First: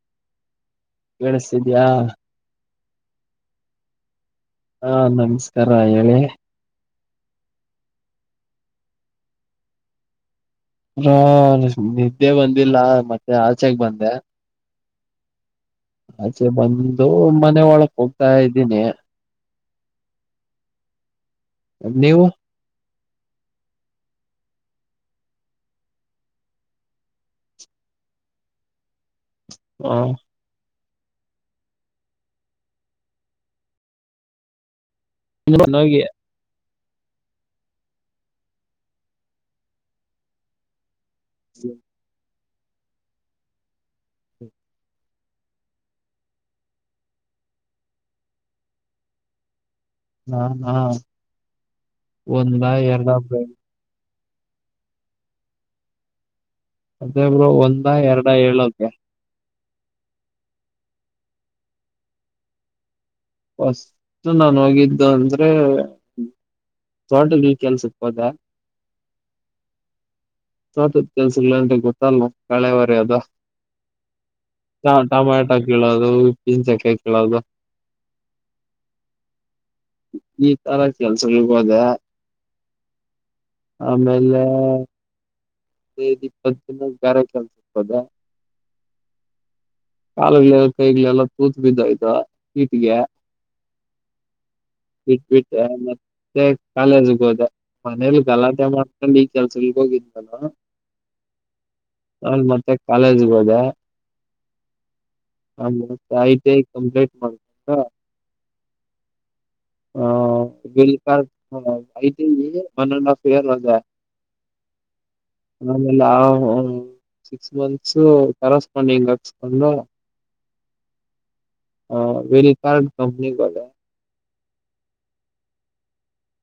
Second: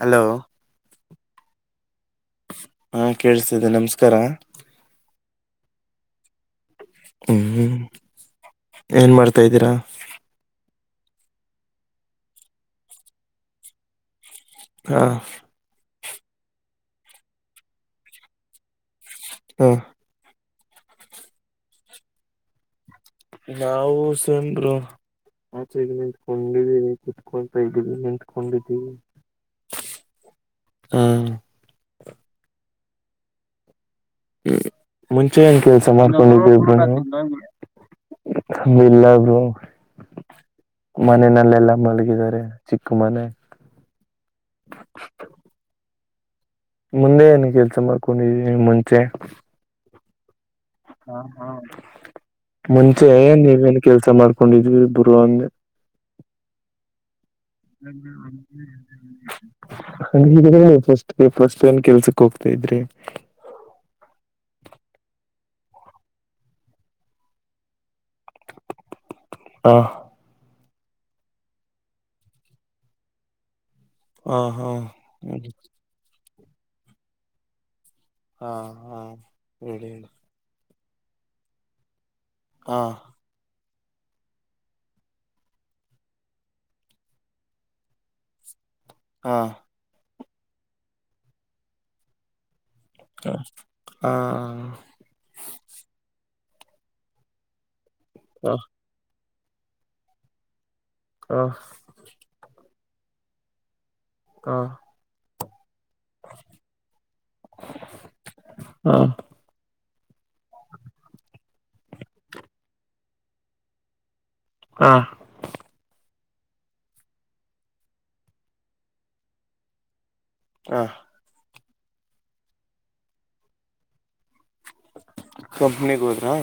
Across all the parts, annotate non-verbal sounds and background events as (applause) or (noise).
Hello ಕಳಸ್ತಿದ್ಯಾ ಹಾ ಕೇಳಿಸತಿದ್ದ ನಮಸ್ಕಾರ ಹಾ ನಮಸ್ಕಾರ ಹೇಳಿ ಹ್ಮ್್ಮ ಏನ್ ಮಾಡ್ತಾ್ದೀರಾ ಹ ನಿದ್ದೆ ಬಂದಿಲ್ಲ ಮತ್ತೆ ಆಚೆೆಗೆ ಬಂದೆ ಹಾ ಆಚೆ ಬಂದು ಮನೆ ಒಳಕ್ ಹೋಗ್ತಾ ಇದ್ದೀನಿ ಹಾ ಅ ನೀವು. ನಾವು ಸೇಮ್ ಬ್ರೋ. ಆಚೆ ಈಗ ನಿಂತ್ಕೊಂಡಿದ್ದೀವಿ ಕುತ್ಕೊಂತ ಇದಿನಿ ನಿಂತ್ಕೊಂಡಿದ್ದೀವಿ. ಹ ಹ ಹ್ಮ ಮುಂಚೆ ಏನ್ ಕೆಲ್ಸ ಹೋಗಿ ಮಾಡ್ (unintelligible) ಇಲ್ಲ ಬ್ರೋ. ಮನೆನೆಲ್ಲಾ ಮಲಗಿದ್ದಾರೆ ಚಿಕ್ ಮನೆ. ಮುಂದೆ ಏನು ಕೆಲ್ಸ ಮಾಡ್ಕೊಂಡಿದೀನಿ ಮುಂಚೆ. ನಾನ. ಮುಂಚೆ ಎರಡ ಏನ್ ಬ್ರೆಡ್, ನೀವೇನ್ ಕೆಲ್ಸ ಮಾಡ್ಕೊಂಡಿದ್ವಿ ಬ್ರೋ ಅಂದೆ. ಅದೆ ಬ್ರೋ ಒಂದ ಎರಡು ಹೇಳೋಕೆ. ಅಯ್ಯೋ ಫಸ್ಟ್ ಫಸ್ಟ್ ಏನ್ ಕೆಲ್ಸಕ್ ಹೋಗ್ತಾ ಇದ್ರಿ. ಫಸ್ಟ್ ನಾನ್ ಹೋಗಿದ್ದು ಅಂದ್ರೆ ತೋಟಗಳಿಗೆ ಕೆಲ್ಸಕ್ಕೆ ಹೋದೆ. ಹ ತೋಟುದ್ ಕೆಲ್ಸಗಳದ್ರೆ ಗೊತ್ತಲ್ಲ ಕಳೆವರಿ ಅದು. ಹ ಹಾ ಟೊಮಾಟೊ ಕೀಳೋದು ಪಿನ್ಸಕಾಯ ಕೀಳೋದು. ಹಾ ಹಾ ಹೇಳಿ ಹೇಳಿ. ಈತರ ಕೆಲ್ಸಗಳಿಗೆಗೋದೆ. ಹಾ ಆಮೇಲೆ. ಬೆಡ್ ಇಪ್ಪತ್ತು ದಿನ ಬ್ಯಾರೆ ಕೆಲಸಕ್ಕ್ ಹೋದೆ. ಹಾ ಕಾಲುಗಳ ಕೈಗಳೆಲ್ಲ ತೂತ್ ಬಿದ್ ಹೋಗಿದ್ದೊ ಹಿಟಿಗೆ. ಹಾ ಬಿಟ್ಬಿಟ್ಟೆ ಮತ್ತೆ ಕಾಲೇಜಗೆ ಹೋದೆ ಮನೇಲಿ ಹ ಹ ಗಲಾಟೆ ಮಾಡ (unintelligible) ಈ ಕೆಲಸಗಳಿಗೆ ಹೋಗಿದ್ನಾಲ. ಹ ಅಮೇಲೆ ಮತ್ತೆ ಕಾಲೇಜ್ಗೆ ಹೋದೆ. ಹಾ ಆಮೇಲೆ ಐಟಿಐ ಕಂಪ್ಲೇಟ್ ಮಾಡ್ಕೊಂಡು ಹ. (unintelligible) ಒನ್ ಅಂಡ್ ಹಾಫ್ ಇಯರ್ ಹೋದೆ. ಹಾ ಆಮೇಲೆ ಆ ಸಿಕ್ಸ್ ಮಂತ್ಸು ಕರೆಸ್ಪಾಂಡಿಂಗ್ ಹಚ್ಕೊಂಡು. ಹಾ ಹ ವೆರಿಕಾರ್ಡ್ ಕಂಪನಿಗೆ ಹೋದೆ. ಕಂಪನಿಗ್ ಹೋದ್ರಾ.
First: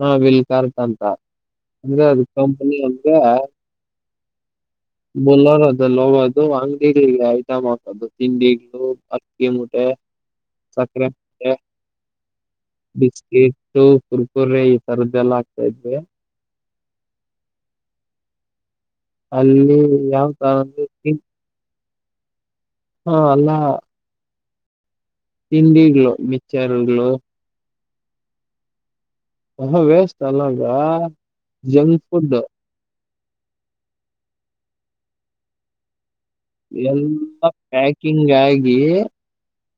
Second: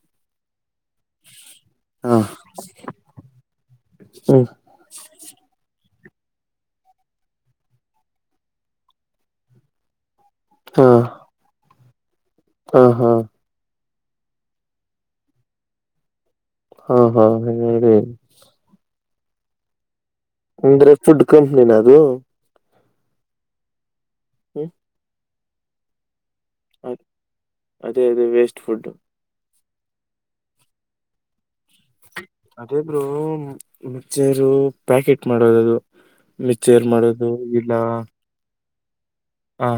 ಹಾ ವಿಲ್ಪಾರ್ಕ್ ಅಂತ ಅಂದ್ರೆ ಹ ಅದ ಕಂಪನಿ ಅಂದ್ರೆ. ಹ್ಮ್ ಬುಲ್ಲೋರ್ ಅದಲ್ಲ ಹೋಗದು ಅಂಗಡಿಗೆ ಐಟಮ್ ಹಾಕೋದು. ಅದು ತಿಂಡಿಗಳು ಅಕ್ಕಿ ಮೂಟೆ ಹ ಸಕ್ಕರೆ ಮೂಟೆ. ಹ ಹಾ ಬಿಸ್ಕಿಟು ಕುರ್ಕುರೆ ಈ ತರದ್ದೆಲ್ಲ ಹಾಕ್ತಾ ಇದ್ವಿ. ಹಾ ಹಾ ಹಾಂಗ್ಮಾಡಿ. ಅಲ್ಲಿ ಯಾವ ತರ ಅಂದ್ರೆ ತಿನ್ ಫುಡ್ ಕಂಪ್ನಿನ ಅದು. ಹಾ ಅಲ್ಲಾ. ಹ್ಮ್ ತಿಂಡಿಗ್ಗಳು ಮಿಚಾರಗಳುೋ ಅದೇ ಅದೇ ವೇಸ್ಟ್ಫುಡ್ಡು ಹ ವೇಸ್ಟ್ ಅಲ್ಲಾಗ ಜಂಕ್ ಫುಡ್ ಅದೇಬ್ರು ಮಿಕ್ಚರು ಪ್ಯಾಕೆಟ್ ಮಾಡೋದದು ಮಿಚರ್ ಮಾಡೋದು ಇಲ್ಲ ಹೆಂಗಗೆ ಹಾ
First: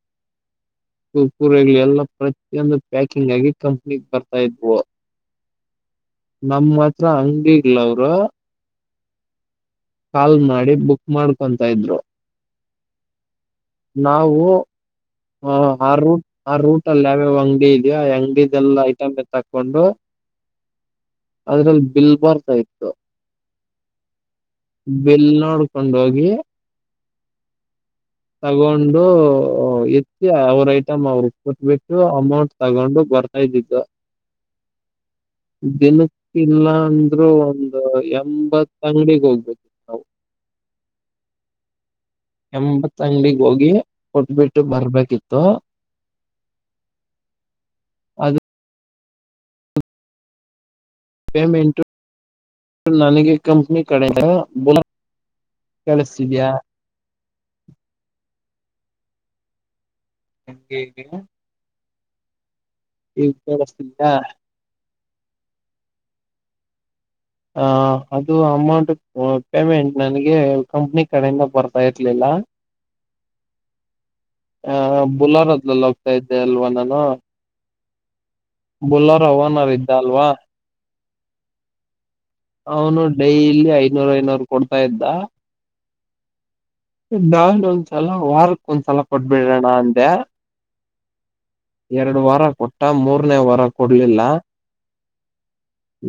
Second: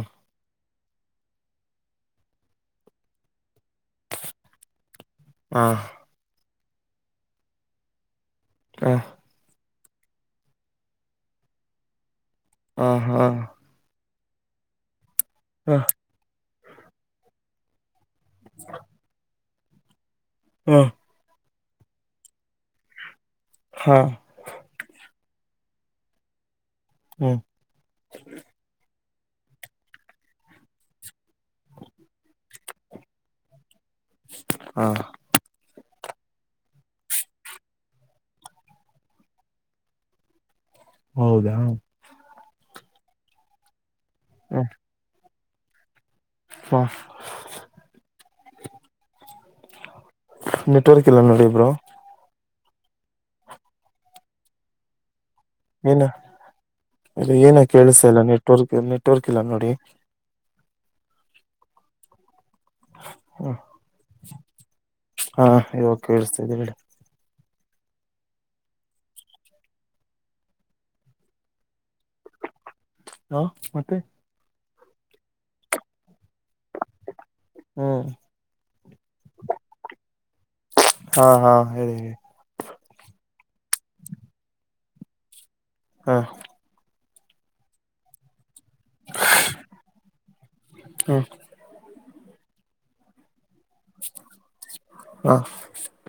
ಕೂರೆಗಳ ಎಲ್ಲಾ ಪ್ರತಿಯೊಂದು ಪ್ಯಾಕಿಂಗ್ ಆಗಿ ಕಂಪ್ನಿ ಬರ್ತಾ ಇದ್ವು ಹಾ ನಮ್ಮ್ ಹತ್ರ ಹಂಗಿಲ ಅವರು ಹ ಕಾಲ್ ಮಾಡಿ ಬುಕ್ ಮಾಡ್ಕೊಂತ ಇದ್ರು ಹಾ ಹಾ ನಾವು ಹ ಆ ರೂಟ್ ಆ ರೂಟ್ ಅಲ್ಲಿಾವ ಅಂಗಡಿಗೆ ಇದ (unintelligible) ಐಟಮ್ ತಕೊಂಡು ಹ್ಮ ಅದ್ರಲ್ಲಿ ಬಿಲ್ ಬರ್ತಾ ಇತ್ತು ಹಾ ಬೆಲ್ ನೋಡ್ಕೊಂಡ ಹೋಗಿ ಹ್ಮ್ ತಗೊಂಡು ಎತ್ತಿ ಅವ್ರ ಐಟಮ್ ಅವ್ರ ಕೊಟ್ಬಿಟ್ಟು ಅಮೌಂಟ್ ತಗೊಂಡು ಬರ್ತಾ ಇದ್ದಿದ್ದು ಹಾ ದಿನಕ್ಕಲ್ಲ ಅಂದ್ರರು ಒಂದು ಎಂಬತ್ ಅಂಗಡಿಿಗೆ ಹೋಗ್ಬೇಕು ನಾವು ಹೌದಾ ಎಂಬತ್ ಅಂಗಡಿಿಗೆ ಹೋಗಿ ಕೊಟ್ಬಿಟ್ಟು ಬರ್ಬೇಕಿತ್ತು (unintelligible) ಅದು ನೆಟ್ವರ್ಕ್ ಇಲ್ಲ ನೋಡಿ ಬ್ರೋ ಪೇಮೆಂಟ್ ನನಗೆ ಕಂಪನಿ ಕಡೆ ನೂ ಕಿಸತಿದಯಾ ರಿ ಏನ ಕೇಳಸ ಇಲ್ಲ ನೆಟ್ವರ್ಕ್ ನೆಟ್ವರ್ಕ್ ಇಲ್ಲ ನೋಡಿ (unintelligible) ಈಗ ಹ್ಮ ಕೆಲಸಇಲ್ವಾ ಹಾ ಇವಾಗ ಕೇಳಿಸ್ತಿದೆ ಬಿಡೆ ಆ ಅದು ಅಮೌಂಟ್ ಪೇಮೆಂಟ್ ನನಗೆ ಕಂಪ್ನಿ ಕಡೆಯಿಂದ ಬರ್ತಾ ಇರ್ಲಿಲ್ಲ ಹಾ ಮತ್ತೆ ಆ ಬುಲಾರದಲೆಲ್ಲಿ ಹೋಗ್ತಾ ಇದ್ದೆ ಅಲ್ವಾ ನಾನು ಹ್ಮ್ ಬೊಲಾರವನ ಓನರ್ ಇಲವ ಹಾ ಹಾ ಹೇಳಿ ಹೇಳಿ ಅವನು ಡೈಲಿ ಐನೂರು ಐನೂರು ಕೊಡ್ತಾ ಇದ್ದ ಹಾ (unintelligible) ಒಂದ್ಸಲ ವಾರಕ್ ಒಂದ್ಸಲ ಕೊಟ್ಬಿಡ್ರಣ್ಣ ಅಂದೆ ಹ್ ಎರಡು ವಾರ ಕೊಟ್ಟ ಮೂರ್ನೇ ವಾರ ಕೊಡ್ಲಿಲ್ಲ ಹಾ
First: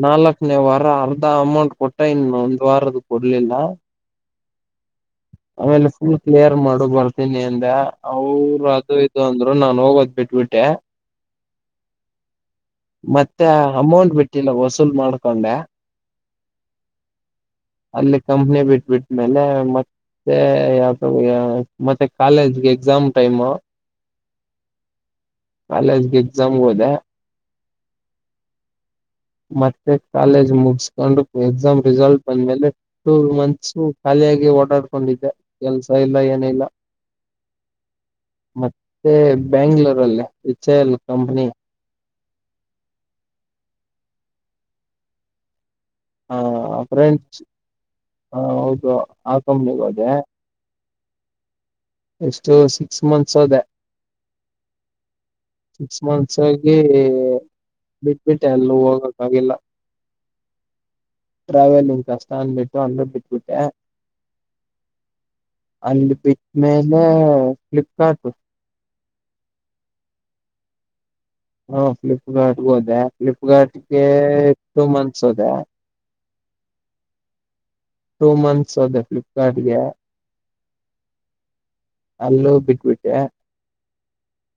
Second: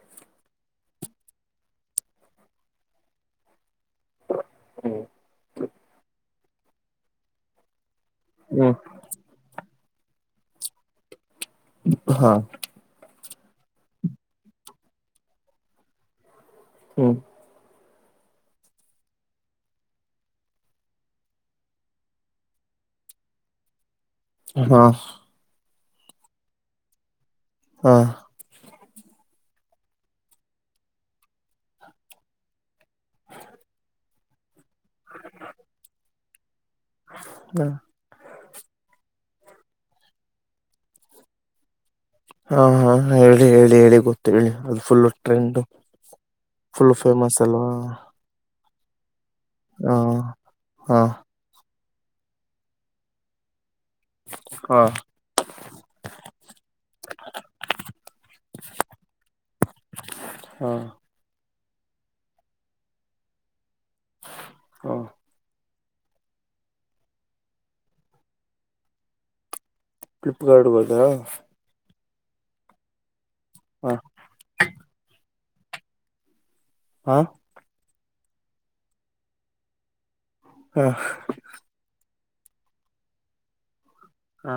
ನಾಲ್ಕನೇ ವಾರ ಅರ್ಧ ಅಮೌಂಟ್ ಕೊಟ್ಟ ಇನ್ನು ಒಂದ್ ವಾರ ಅದು ಕೊಡ್ಲಿಲ್ಲ ಹ್ಮ್ ಆಮೇಲೆ ಫುಲ್ ಕ್ಲಿಯರ್ ಮಾಡು ಬರ್ತೀನಿ ಅಂದ ಅವರು ಹ್ಮ್ ಅದು ಇ ಇದು ಅಂದ್ರು ನಾನ್ ಹೋಗೋದ್ ಬಿಟ್ಬಿಟ್ಟೆ. ಹಾ ಮತ್ತೆ ಅಮೌಂಟ್ ಬಿಟ್ಟಿಲ್ಲ ವಸೂಲ್ ಮಾಡ್ಕೊಂಡೆ. ಹ್ಮ್ ಅಲ್ಲಿ ಕಂಪ್ನಿ ಬಿಟ್ಬಟ್ಟ್ಮೇಲೆ ಮ ಮತ್ತೆ ಯಾಕ ಮತ್ತೆ ಕಾಲೇಜ್ಗೆ ಎಕ್ಸಾಮ್ ಟೈಮು. ಹಾ ಕಾಲೇಜ್ಗೆ ಎಕ್ಸಾಮ್ ಹೋದೆ. ಹಾ ಮತ್ತೆ ಕಾಲೇಜ್ ಮುಗಸ್ಕೊಂಡು ಎಕ್ಸಾಮ್ ರಿಸಲ್ಟ್ ಬಂದ್ಮೇಲೆ. ಟೂ ಮಂತ್ಸು ಖಾಲಿಯಾಗಿ ಓಡಾಡ್ಕೊಂಡಿದ್ದೆ ಕೆಲ್ಸ ಇಲ್ಲ ಏನ ಇಲ್ಲ. ಹ್ಮ ಮತ್ತೆ ಬ್ಯಾಂಗ್ಳೂರಲ್ಲೆ ಎಚ್ ಎ ಎಲ್ ಕಂಪ್ನಿ. ಹಾ ಹಾ ಹೇಳಿ ಹೇಳಿ ಹೇಳಿ ಗೊತ್ತ ಹೇಳಿ ಅದು ಫುಲ್ ಟ್ರೆಂಡು. ಹ ಫ್ರೆಂಚ್ ಹ ಹೌದು. ಅ ಕಂಪನಿಗೆ ಹಾ ಹೋದೆ ಹಾ ಎಸ್ಟು ಸಿಕ್ಸ್ ಮಂತ್ಸ್ ಹೋದೆ. ಹಾ ಸಿಕ್ಸ್ ಮಂತ್ಸ್ ಆಗಿ ಬಿಟ್ಬಿಟ್ಟೆ ಅಲ್ಲು ಹೋಗಕ್ಗಿಲ್ಲ. ಹಾ ಟ್ರಾವೆಲಿಂಗ್ ಕಷ್ಟ ಅನ್ಬಿಟ್ಟು ಅಲ್ಲು ಬಿಟ್ಬಿಟೆ. ಹ ಅಲ್ ಬಿಟ್ಮೇಲೆ ಫ್ಲಿಪ್ಕಾರ್ಟು. ಫ್ಲಿಪ್ಕಾಟ್ಗೋದಾ. ಹಾ ಫ್ಲಿಪ್ಕಾರ್ಟ್ಗೆ ಹೋದೆ ಹಾ ಫ್ಲಿಪ್ಕಾರ್ಟ್ಗೆ ಟೂ ಮಂತ್ಸ್ ಹೋದೆ. ಹಾ ಟೂ ಮಂತ್ಸ್ ಹೋದೆ ಫ್ಲಿಪ್ಕಾರ್ಟ್ ಗೆ. ಹಾ ಅಲ್ಲೂ ಬಿಟ್ಬಿಟ್ಟೆ. ಹಾ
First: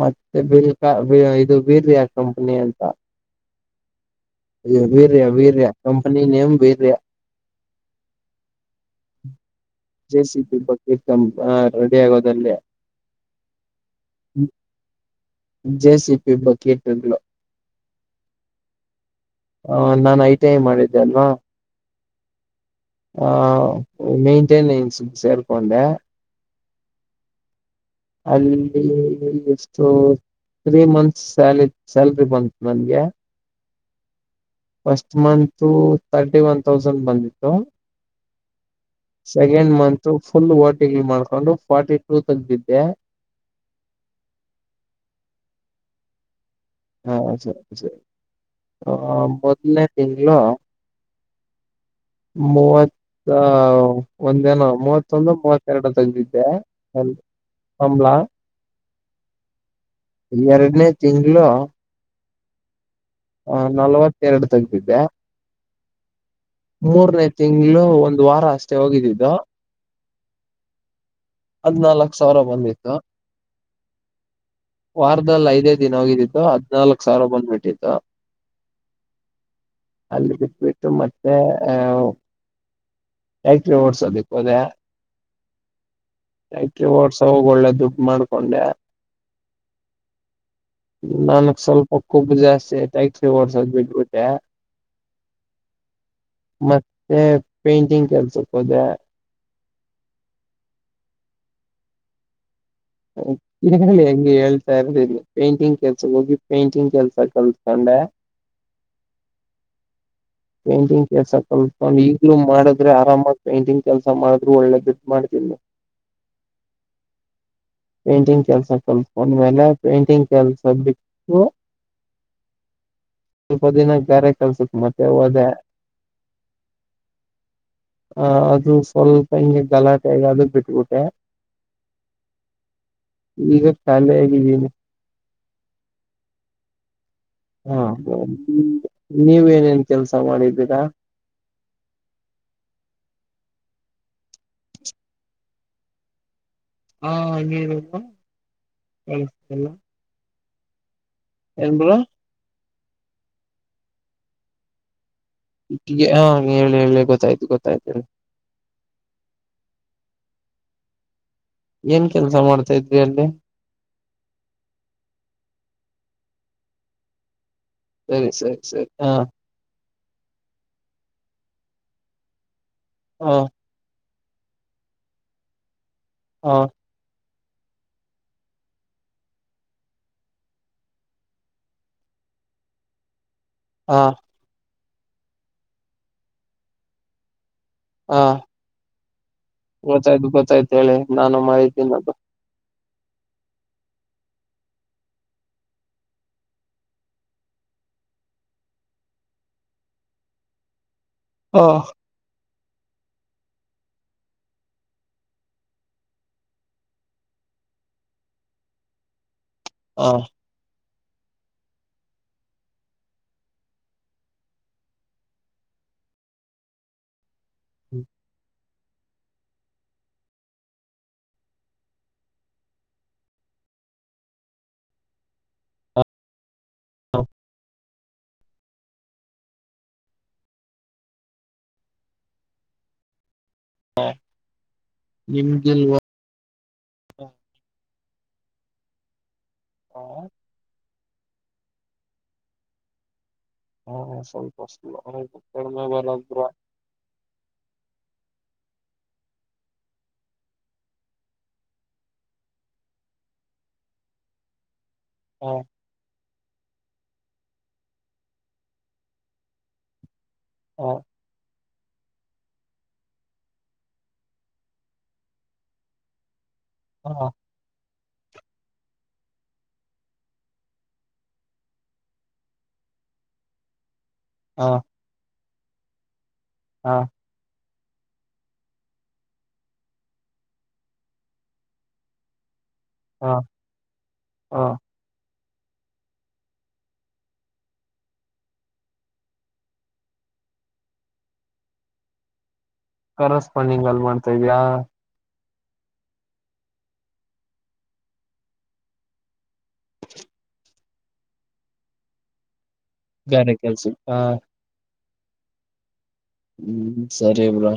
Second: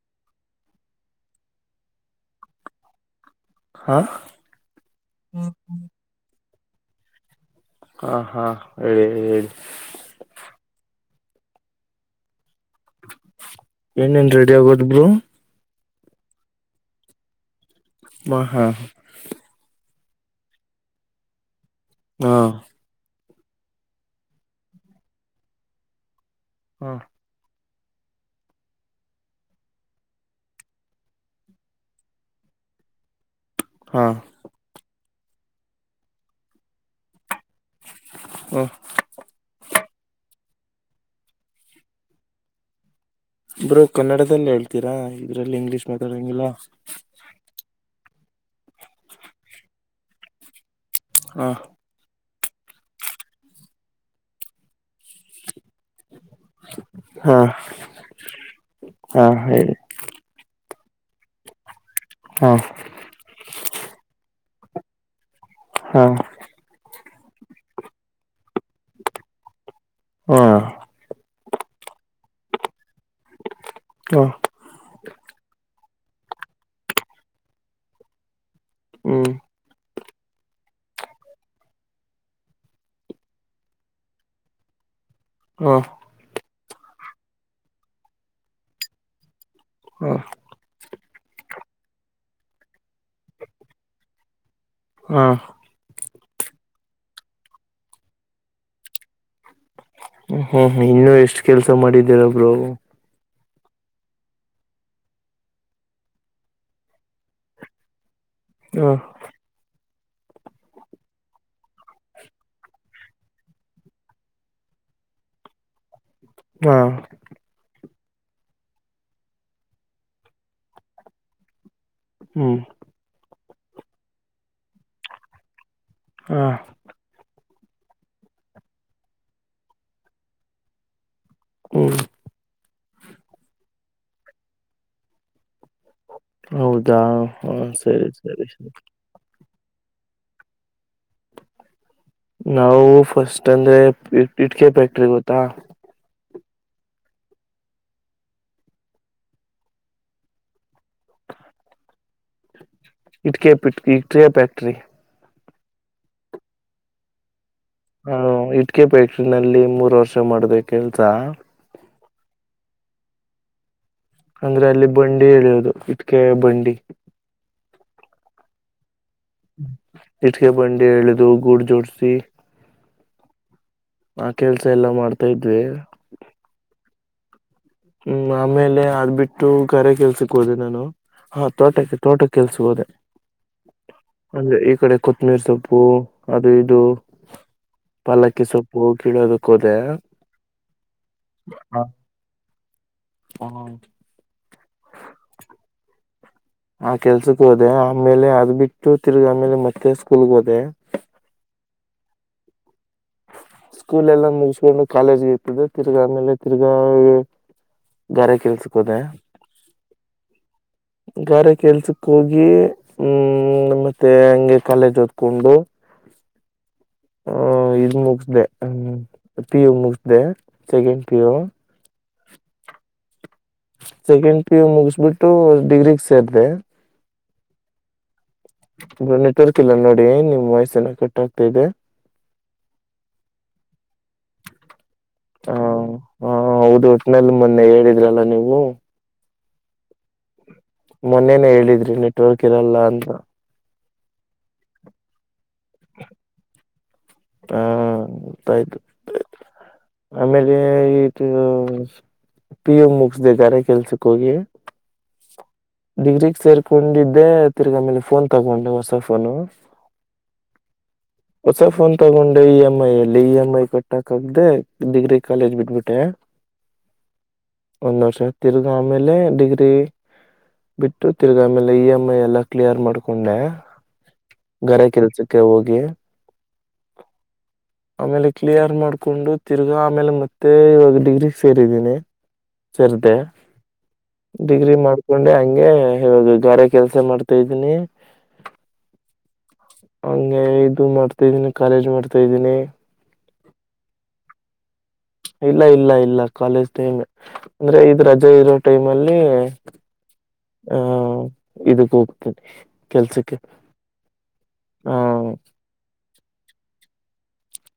ಮತ್ತೆ ಬಿಲ್ (unintelligible) ಇದು ಬೀರಯ ಕಂಪನಿ ಅಂತ. ಹಾಂ urea urea company name urea. ಹಾ ಹಾ ಹೇಳಿ ಹೇಳಿ ಹೇಳಿ. ಜೆ ಸಿ ಪಿ ಬಗ್ಗೆ ತ ರೆಡಿ ಆಗೋದಲ್ಲಿ. ಏನ ನ್ ರೆಡಿ ಆಗೋದ್ ಬ್ರೋ. ಜೆ ಸಿ ಪಿ ಬಕೆಟುಗಳು. ಹಾ ಹಾ ಹ ನಾನ್ ಐಟಿಐ ಮಾಡಿದ್ದೆ ಅಲ್ವಾ. ಹಾ ಆ ಮೇಂಟೆನೆನ್ಸ್ ಸೇರ್ಕೊಂಡೆ. ಹಾ ಅಲ್ಲಿ ಎಷ್ಟು. ತ್ರೀ ಮಂತ್ಸ್ ಸಾಲ ಸ್ಯಾಲ್ರಿ ಬಂತ್ ನನ್ಗೆ. ಹಾ first month thirty one thousand ಬಂದಿತ್ತು ಹೂ ಸೆಕೆಂಡ್ ಮಂತ್ ಫುಲ್ ವಓಟಿಂಗ್ ಮಾಡ್ಕೊಂಡು ಫಾರ್ಟಿ ಟೂ ತಗಿದ್ದೆ ಇಬ್್ರರು ಕನ್ನಡದದಲ್ಲಿ ಹೇಳ್ತೀರಾ ಇದ್ರಲ್ಲಿ ಇಂಗ್ಲಿೀಷ್ ಮಾತಾಡೋಂಗಿಲ್ಲ ಹಾ ಸರಿ ಸರಿ ಮೊದನೇ ತಿಂಗಳು ಹಾ ಮೂವತ್ತ ಒಂದೇನ ಮೂವತ್ತೊಂದು ಮೂವತ್ತೆರಡು ಐತಿ ಇದೇ ಅಲ್ಲಿ ಹ ಆಂಬಲ ಹ ಹೇಳಿ ಎರಡನೇ ತಿಂಗಳು ಹಾ ಹ ನಲ್ವತ್ತೆರಡು ತೆಗ್ದಿದ್ದೆ ಹ ಮೂರನೇ ತಿಂಗಳು ಒಂದು ವಾರ ಅಷ್ಟೇ ಹೋಗಿದ್ದಿದ್ದು ಹಾ ಹದ್ನಾಾಲ್ಕಕ್ ಸಾವಿರ ಬಂದಿತ್ತು ಹೂ ವಾರದಲ್ಲಿ ಐದೇ ದಿನ ಹೋಗಿದ್ದಿತ್ತು ಹದ್ನಾಾಲ್ಕಕ್ ಸಾವಿರ ಬಂದ್ಬಿಟ್ಟಿತ್ತು ಹೂ ಅಲ್ಲಿ ಬಿಟ್ಬಿಟ್ಟು ಮತ್ತೆ ಅ ಯಾಕ್ಟ್ರೆ ಓಡ್ಸೋದು ಅದ ಹೂ ಐಟಿ ವರ್ಸ ಹೋಗಿ ಒಳ್ಳೆ ದುಡ್ ಮಾಡ್ಕೊಂಡೆ ಹೂ ನನ್ಕ್ ಸ್ವಲ್ಪ ಕೊಬ್ಬು ಜಾಸ್ತಿ ತಟೈಕ್ ಓಡ್ಸೋದ್ ಬಿಟ್ಬಿಟ್ಟೆ ಹ ಮತ್ತೆ ಪೇಂಟಿಂಗ್ ಕೆಲ್ಸಕ್ಕೆ ಹೋದೆ ಹೂ ಇನ್ನು ಎಷ್ಟ್ ಕೆಲ್ಸ ಮಾಡಿದ್ದೀರಬ್್ರರು ಹೌ ಈ ಕಡೆ ಹೆಂಗೆ ಹೇಳ್ತಾ ಇರೋದ ಇಲ್ಲಿ ಪೈಂಟಿಂಗ್ ಕೆಲ್ಸ ಹೋಗಿ ಪೈಂಟಿಂಗ್ ಕೆಲ್ಸ ಕಲ್ಸ್ಕೊಂಡೆ ಹಾ ಪೇಂಟಿಂಗ್ ಕೆಲ್ಸ ಕಲ್ತ್ಕೊಂಡು ಈಗ್ಲೂ ಮಾಡಿದ್ರ ಆರಾಮಾಗಿ ಪೇಂಟಿಂಗ್ ಕೆಲ್ಸ ಮಾಡಿದ್ರು ಒಳ್ಳೇದುಡ್ ಮಾಡ್ತೀನಿ ಹಾ ಪೇಂಟಿಂಗ್ ಕೆಲ್ಸ ಕಲ್ತ್ಕೊಂಡ್ಮೇಲೆ ಪೇಂಟಿಂಗ್ ಕೆಲ್ಸ ಬಿಟ್ಟು ಹ್ಮ್ ಸ್ವಲ್ಪ ದಿನ ಗಾರೆ ಕಲ್ಸಕ್ ಹೋದೆ ಹಾ ಅ ಅ್ರದು ಸ್ವಲ್ಪ ಹಿಂಗೆ ಗಲಾಟೆ ಆಗ ಅದು ಬಿಟ್ಬಿಟ್ಟೆ ಹ್ಮ್ ಈಗ ಶಾಲೆ ಆಗಿದ್ದೀನಿ ಹೌದಾ ಹಾ ಸರಿ ಸರಿ ನೀವೇಏನೇನ್ ಕೆಲ್ಸ ಮಾಡಿದ್ದೀರಾ ನಾವು ಫಸ್ಟ್ ಅಂದ್ರೆ ಇಟ್ಕೆ ಫ್ಯಾಕ್ಟ್ರಿಗೆ ಗೊತ್ತಾ ಹಾ ಹಂಗೆ ಇರಪ್ಪ ಏನ್ ಬ್ರೋ ಇಟ್ಟಿಗೆ ಇಟ್ಟಿಗೆ ಪ್ಯಾಕ್ಟ್ರಿ ಿಗೆ ಹ ಹೇಳಿ ಹೇಳಿ ಗೊತ್ತಾಯ್ತು ಗೊತ್ತಾಯ್ತು ಹೇಳಿ ಹಾ ಇಟ್ಕೆ ್ಯಾಕ್ಟ್ರ ನಲ್ಲಿ ಮೂರ್ ವರ್ಷ ಮಾಡ್ದೆ ಕೆಲ್ಸ ಏನ್ ಕೆಲ್ಸ ಮಾಡ್ತಾ ಇದ್ರಿ ಅಲ್ಲಿ ಅಂದ್ರೆ ಅಲ್ಲಿ ಬಂಡಿ ಹೇಳಿಯುದು ಇಟ್ಕೆ ಬಂಡಿ ಸರಿ ಸರಿ ಸರಿ ಹ ಇಟ್ಕ ಬಂಡಿ ಎಳದು ಗೂಡ್ ಜೋಡಸಿ ಹಾ ಆಾ ಕೆಲ್ಸ ಎಲ್ಲಾ ಮಾಡ್ತಾ ಇದ್ವಿ ಹ ಹೂ ಆಮೇಲೆ ಅದ್ ಬಿಟ್ಟು ಕರೆ ಕೆಲ್ಸಕ್ ಹೋದೆ ನಾನು ಹಾ ತೋಟಕ್ಕೆ ತೋಟ ಕೆಲ್ಸ ಹೋದೆ ಹಾ ಅಂದ್ರೆ ಈ ಕಡೆ ಕೊತ್ತಂಬಿರಿ ಸೊಪ್ಪು ಅದು ಇದು ಹಾ ಪಲ್ಲಕ್ಕಿ ಸೊಪ್ಪು ಹೋಗ ಕೀಲಾರು ಗೊತ್ತಾಯ್ತು ಗೊತ್ತಾಯ್ತು ಹೇಳಿ ನಾನು ಮಾಹಿತಿೀನ್ನೋದು ಹೂ ಆ ಕೆಲ್ಸಕ್ ಹೋದೆ ಆಮೇಲೆ ಅದ್ ಬಿಟ್ಟು ತಿರ್ಗ ಆಮೇಲೆ ಮತ್ತೆ ಸ್ಕೂಲ್ಗ ಹೋದೆ ಹಾ ಸ್ಕೂಲ್ ಎಲ್ಲ ಮುಗಿಸಕೊಂಡು ಕಾಲೇಜ್ಗೆ ಇರ್ತದೆ ತಿರ್ಗಾ ಆಮೇಲೆ ತಿರ್ಗಾ ಗಾರೆ ಕೆಲ್ಸಕೋದೆ ಹಾ ಹಾ ಗಾರೆ ಕೆಲ್ಸಕ್ ಹೋಗಿ ಹೂ ಮತ್ತೆ ಹಂಗೆ ಕಾಲೇಜ್ ಹೊತ್ಕೊಂಡು ಹೂ ಮುಗಿಸಿದೆ ಹೂ ಪಿಯು ಮುಗ್ಧ ಸೆಕೆಂಡ್ ಪಿಯೂ ಸೆಕೆಂಡ್ ಪಿಯು ಮುಗಿಸ್ಬಿಟ್ಟು ಡಿಗ್ರಿಗ್ ಸೇರ್ಿದೆ ಹೌ ನೆಟ್ವರ್ಕ್ ಇಲ್ಲ ನೋಡಿ ನಿಮ್ಮ್ ವಯಸ್ಸಏನ ಕಟ್ ಆಗ್ತಾ ಇದೆ ಹಾ ನಿಮ್ಗೆಲ್ವ ಹಾ ಹೌದು ಒಟ್ಟಿನಲ್ಲಿ ಮೊನ್ನೆ ಹೇಳಿದ್ರಲ್ಲ ನೀವು ಹ ಮೊನ್ನೆನೆೇ ಹೇಳಿದ್ರಿ ನೆಟ್ವರ್ಕ್ ಇರಲ್ಲ ಅಂತ ಹಾ ಸ್ವಲ್ಪ ಸ್ವಲ್ಪ ಕಡಿಮೆ ಇದ್ರ ಹಾ ಗೊತ್ತಾ ಆಯ್ತು ಆಮೇಲೆ ಇದು ಪಿ ಯು ಮುಗಸ್ದಿದ್ದಾರೆ ಕೆಲ್ಸಕ್ ಹೋಗಿ ಹಾ ಡಿಗ್ರಿಗ್ ಸೇರ್ಕೊಂಡಿದ್ದೆ ತಿರ್ಗಾ ಮೇಲೆ ಫೋನ್ ತಗೊಂಡು ಹೊಸ ಫೋನು ಹ ಹೊಸ ಫೋನ್ ತಗೊಂಡೆ ಇ ಎಮ್ ಐ ಅಲ್ಲಿ ಇ ಎಂ್ ಐ ಕಟ್ಟಕಕ್್ದ ಡಿಗ್ರಿ ಕಾಲೇಜ್ ಬಿಟ್ಬಿಟ್ಟೆ (inaudible) ಹಾ ಒಂದು ವರ್ಷ ತಿರ್ಗಿ ಆಮೇಲೆ ಡಿಗ್ರಿ ಬಿಟ್ಟು ತಿರ್ಗ ಆಮೇಲೆ ಇ ಎಮ್ ಐ ಎಲ್ಲ ಕ್ಲಿಯರ್ ಮಾಡ್ಕೊಂಡೆ ಹ ಗರೆ ಕೆಲ್ಸಕ್ಕೆ ಹೋಗಿ ಹಾ (inaudible) ಆಮೇಲೆ ಕ್ಲಿಯರ್ ಮಾಡ್ಕೊಂಡು ತಿರ್ಗಾ ಆಮೇಲೆ ಮತ್ತೆ ಇವಾಗ ಡಿಗ್ರಿ ಸೇರಿದ್ದೀನಿ ಸಾರ್ ಗೆ ಹ ಡಿಗ್ರಿ ಮಾಡ ಕಕೊಂಡೆ ಹಂಗೆ ಹದು ಗಾರೆ ಕೆಲ್ಸ ಮಾಡ್ತಾ ಇದೀನಿ ಹಂಗೆ ಇದು ಮಾಡ್ತಾ ಇದಿದ್ದೀನಿ ಕಾಲೇಜ್ ಮಾಡ್ತಾ ಇದ್ದೀನಿ ಕರಸ್ಪ್ಣಿಂಗಲ್ ಮಾಡ್ತಾ ಇದ್ಯಾ ಇಲ್ಲ ಇಲ್ಲ ಇಲ್ಲ ಕಾಲೇಜ್ ಟೈಮ್ ಅಂದ್ರೆ ಇದ ರಜೆ ಇರೋ ಟೈಮ್ ಅಲ್ಲಿ ಹ್ಮ ಇದಕ್ಕೆ ಹೋಗ್ತೇನನೆ ಕೆಲ್ಸಕ್ಕೆ ಗಾರೆ ಕೆಲ್ಸ ಹ ಹ್ಮ ಹ್ಮ್ ಸರಿ ಬ್ರೋ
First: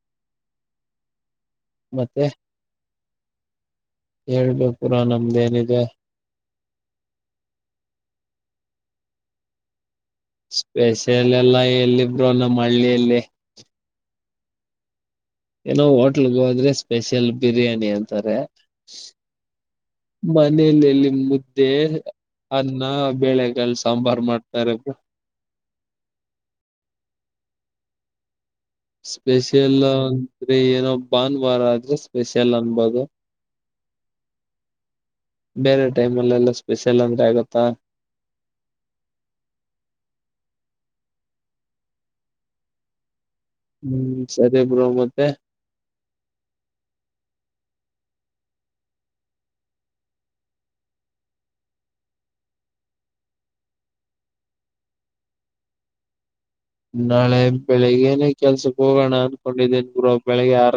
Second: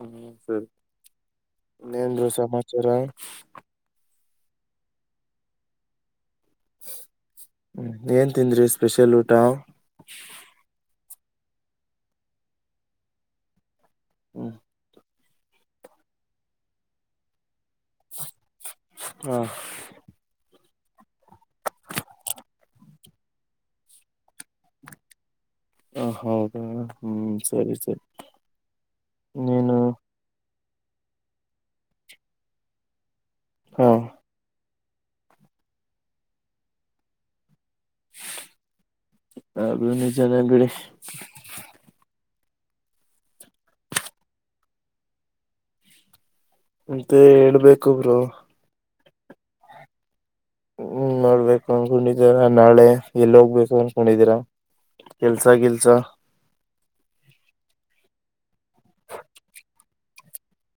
ಹ್ಮ ಸರಿ ಮತ್ತೆ ಏನ್ರೀ ಸಮಾಚಾರ ಹೇಳ್ಬೇಕು ಬ್ರೋ ನಮ್ದೇಏನಿದೆ ಹ್ಮ ಏನ್ ತಿಂದ್ರಿ ಸ್ಪೆಷಲ್ ಊಟ ಸ್ಪೆಷಲ್ ಎಲ್ಲ ಎಲ್ಲಿಬ್ರು ನಮ್ಮ ಹಳ್ಳಿಯಲ್ಲಿ ಹ್ಮ್ ಏನೋ ಹೋಟ್ಲ್ಗೆ ಹೋದ್ರೆ ಸ್ಪೆಷಲ್ ಬಿರಿಯಾನಿ ಅಂತಾರೆ ಹ ಮನಲಿಲ್ಲಿ ಮುದ್ದೆ ಅನ್ನ ಬೇಳೆಗಾಲ ಸಾಂಬಾರ್ ಮಾಡ್ತಾರೆ ಹ ಹೌದಾ ಹ್ಮ್ ಸರಿ ಸರಿ ಸ್ಪೆಷಲ್ ನೀನು ಅಂದ್ರೆ ಏನೋ ಭಾನುವಾರ ಆದ್ರೆ ಸ್ಪೆಷಲ್ ಅನ್ಬೋದು ಹಾ ಬೇರೆ ಟೈಮಲ್ಲ ಎಲ್ಲ ಸ್ಪೆಷಲ್ ಅಂದ್ರೆ ಆಗತ್ತಾ ಅದು ನಿಜನೆ ಬಿಡಿ ಹ್ಮ್ ಸರಿ ಮತ್ತೆ ಬ್ರು ಮತ್ತೆ ಮತ್ತೆ ಹೇಳ್ಬೇಕೊಬ್ರು ಹ್ಮ್ ನೋಡ್ಬೇಕು ಅನ್ಕೊಂಡಿದೀರ ನಾಳೆ ಎಲ್ಲಿ ಹೋಗ್ಬೇಕು ಅನ್ಕೊಂಡಿದೀರಾ ಕೆಲಸ ಗಿಲ್ಸಾ ನಾಳೆ ಬೆಳಿಗ್ಗೆನೆ ಕೆಲ್ಸಕ್ ಹೋಗೋಣ ಅನ್ಕೊಂಡಿದ್ದೇನ್ ಗು ಬೆಳಗ್ಗೆ ಆರು